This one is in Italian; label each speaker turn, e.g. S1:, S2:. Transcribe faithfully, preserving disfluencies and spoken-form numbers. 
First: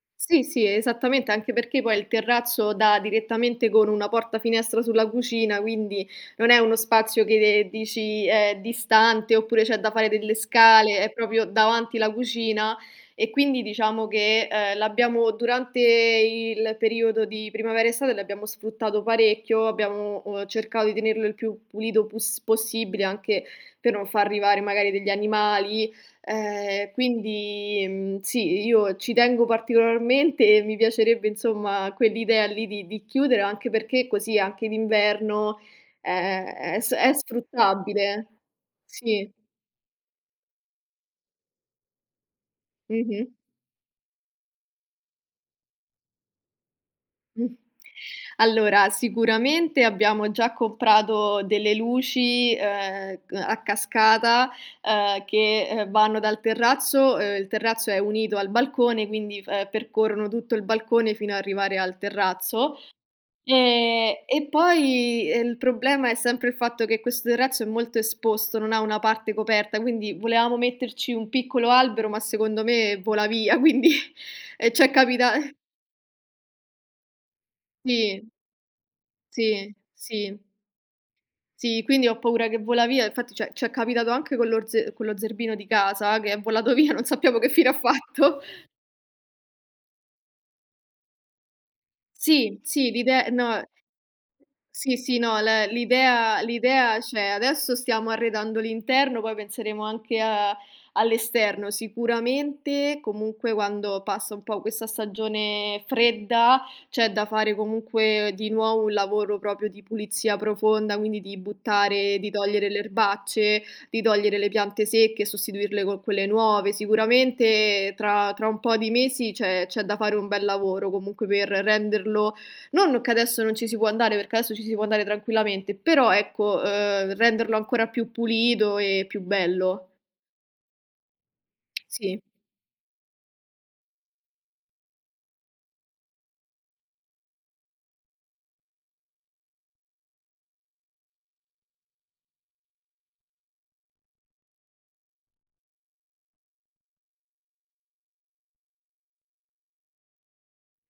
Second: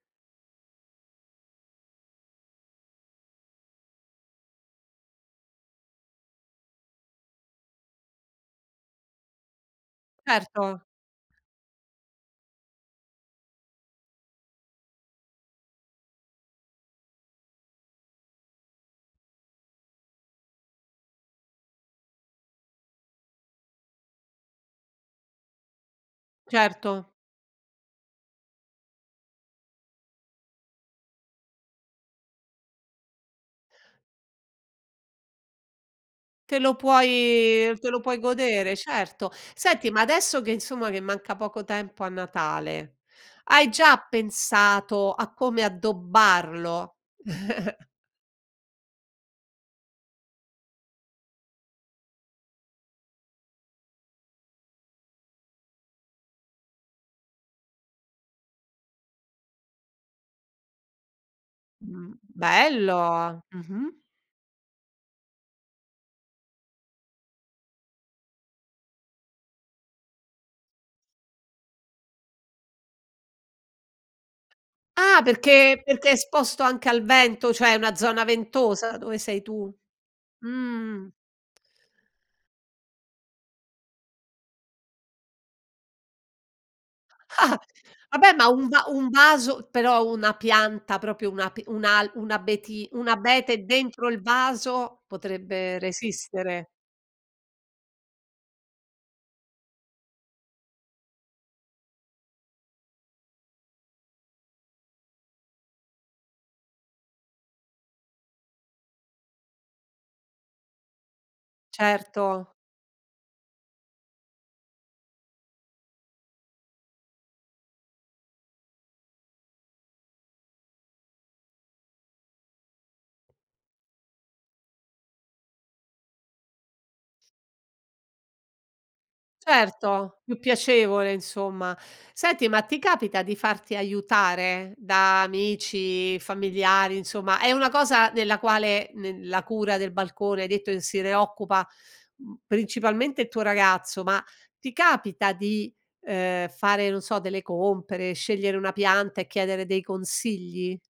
S1: Sì, sì, esattamente, anche perché poi il terrazzo dà direttamente con una porta finestra sulla cucina, quindi non è uno spazio che, ehm, dici è distante oppure c'è da fare delle
S2: Certo.
S1: scale. È propio davanti la cucina e quindi diciamo che, ehm, l'abbiamo durante il periodo di primavera estate l'abbiamo sfruttato parecchio, abbiamo, uhm, cercato di tenerlo il più pulito pus possibile anche per non far arrivare magari degli animali, ehm,
S2: Certo.
S1: quindi, mhmm, sì, i io ci tengo particolarmente e mi piacerebbe, insomma, quell'idea lì di di chiudere, anche perché così anche d'inverno è
S2: Te lo
S1: è s è
S2: puoi te lo puoi
S1: sfruttabile.
S2: godere,
S1: Sì.
S2: certo. Senti, ma adesso che insomma, che manca poco tempo a Natale
S1: Mh-mh.
S2: hai già pensato a come addobbarlo?
S1: Allora, sicuramente abbiamo già comprato delle luci, ehm, c a cascata, ehm, che, ehm, vanno dal terrazzo, ehm, il terrazzo è unito al balcone, quindi f ehm, percorrono tutto il balcone fino a arrivare al
S2: Mh,
S1: terrazzo.
S2: bello. Mh-mh.
S1: Ehm, e poi il problema è sempre il fatto che questo terrazzo è molto esposto, non ha una parte parte coperta, quindi volevamo metterci un piccolo albero, ma secondo me vola via, quindi e ci è
S2: Ah
S1: capita
S2: perché perché è esposto anche al vento, cioè è una
S1: Sì.
S2: zona ventosa dove sei
S1: Sì,
S2: tu?
S1: sì.
S2: Mh.
S1: Sì, quindi ho paura che vola via. Infatti, cioè c'è capitato anche con lor ze con lo zerbino di casa che è volato via, non sappiamo che fine ha
S2: Vabbè
S1: fatto.
S2: ma, un va un vaso però una pianta, propio un ape un al un
S1: Sì,
S2: abeti
S1: sì,
S2: un
S1: l'ide
S2: abete
S1: no.
S2: dentro il
S1: Sì,
S2: vaso
S1: sì, no, l
S2: potrebbe
S1: l'idea
S2: resistere.
S1: l'idea c'è. Adesso stiamo arredando l'interno, poi penseremo anche a all'esterno. Sicuramente comunque quando passa un po' questa stagione fredda c'è da fare comunque di nuovo un lavoro propio di pulizia profonda, quindi di buttare di
S2: Certo.
S1: togliere le erbacce, di togliere le piante secche, sostituirle co' quelle nuove. Sicuramente tra tra un po' di mesi c'è c'è da fare un bel lavoro comunque, per renderlo non che adesso non ci si può andare, perché adesso ci si può andare tranquillamente, però ecco, uhm, renderlo ancora più pulito e più bello.
S2: Certo, più piacevole insomma.
S1: Sì.
S2: Senti, ma ti capita di farti aiutare da amici, familiari, insomma è una cosa nella quale nel la cura del balcone hai detto che se ne occupa, mhmm, principalmente il tuo ragazzo, ma ti capita di, ehm, fare, non so, delle compere, scegliere una pianta e chiedere dei consigli?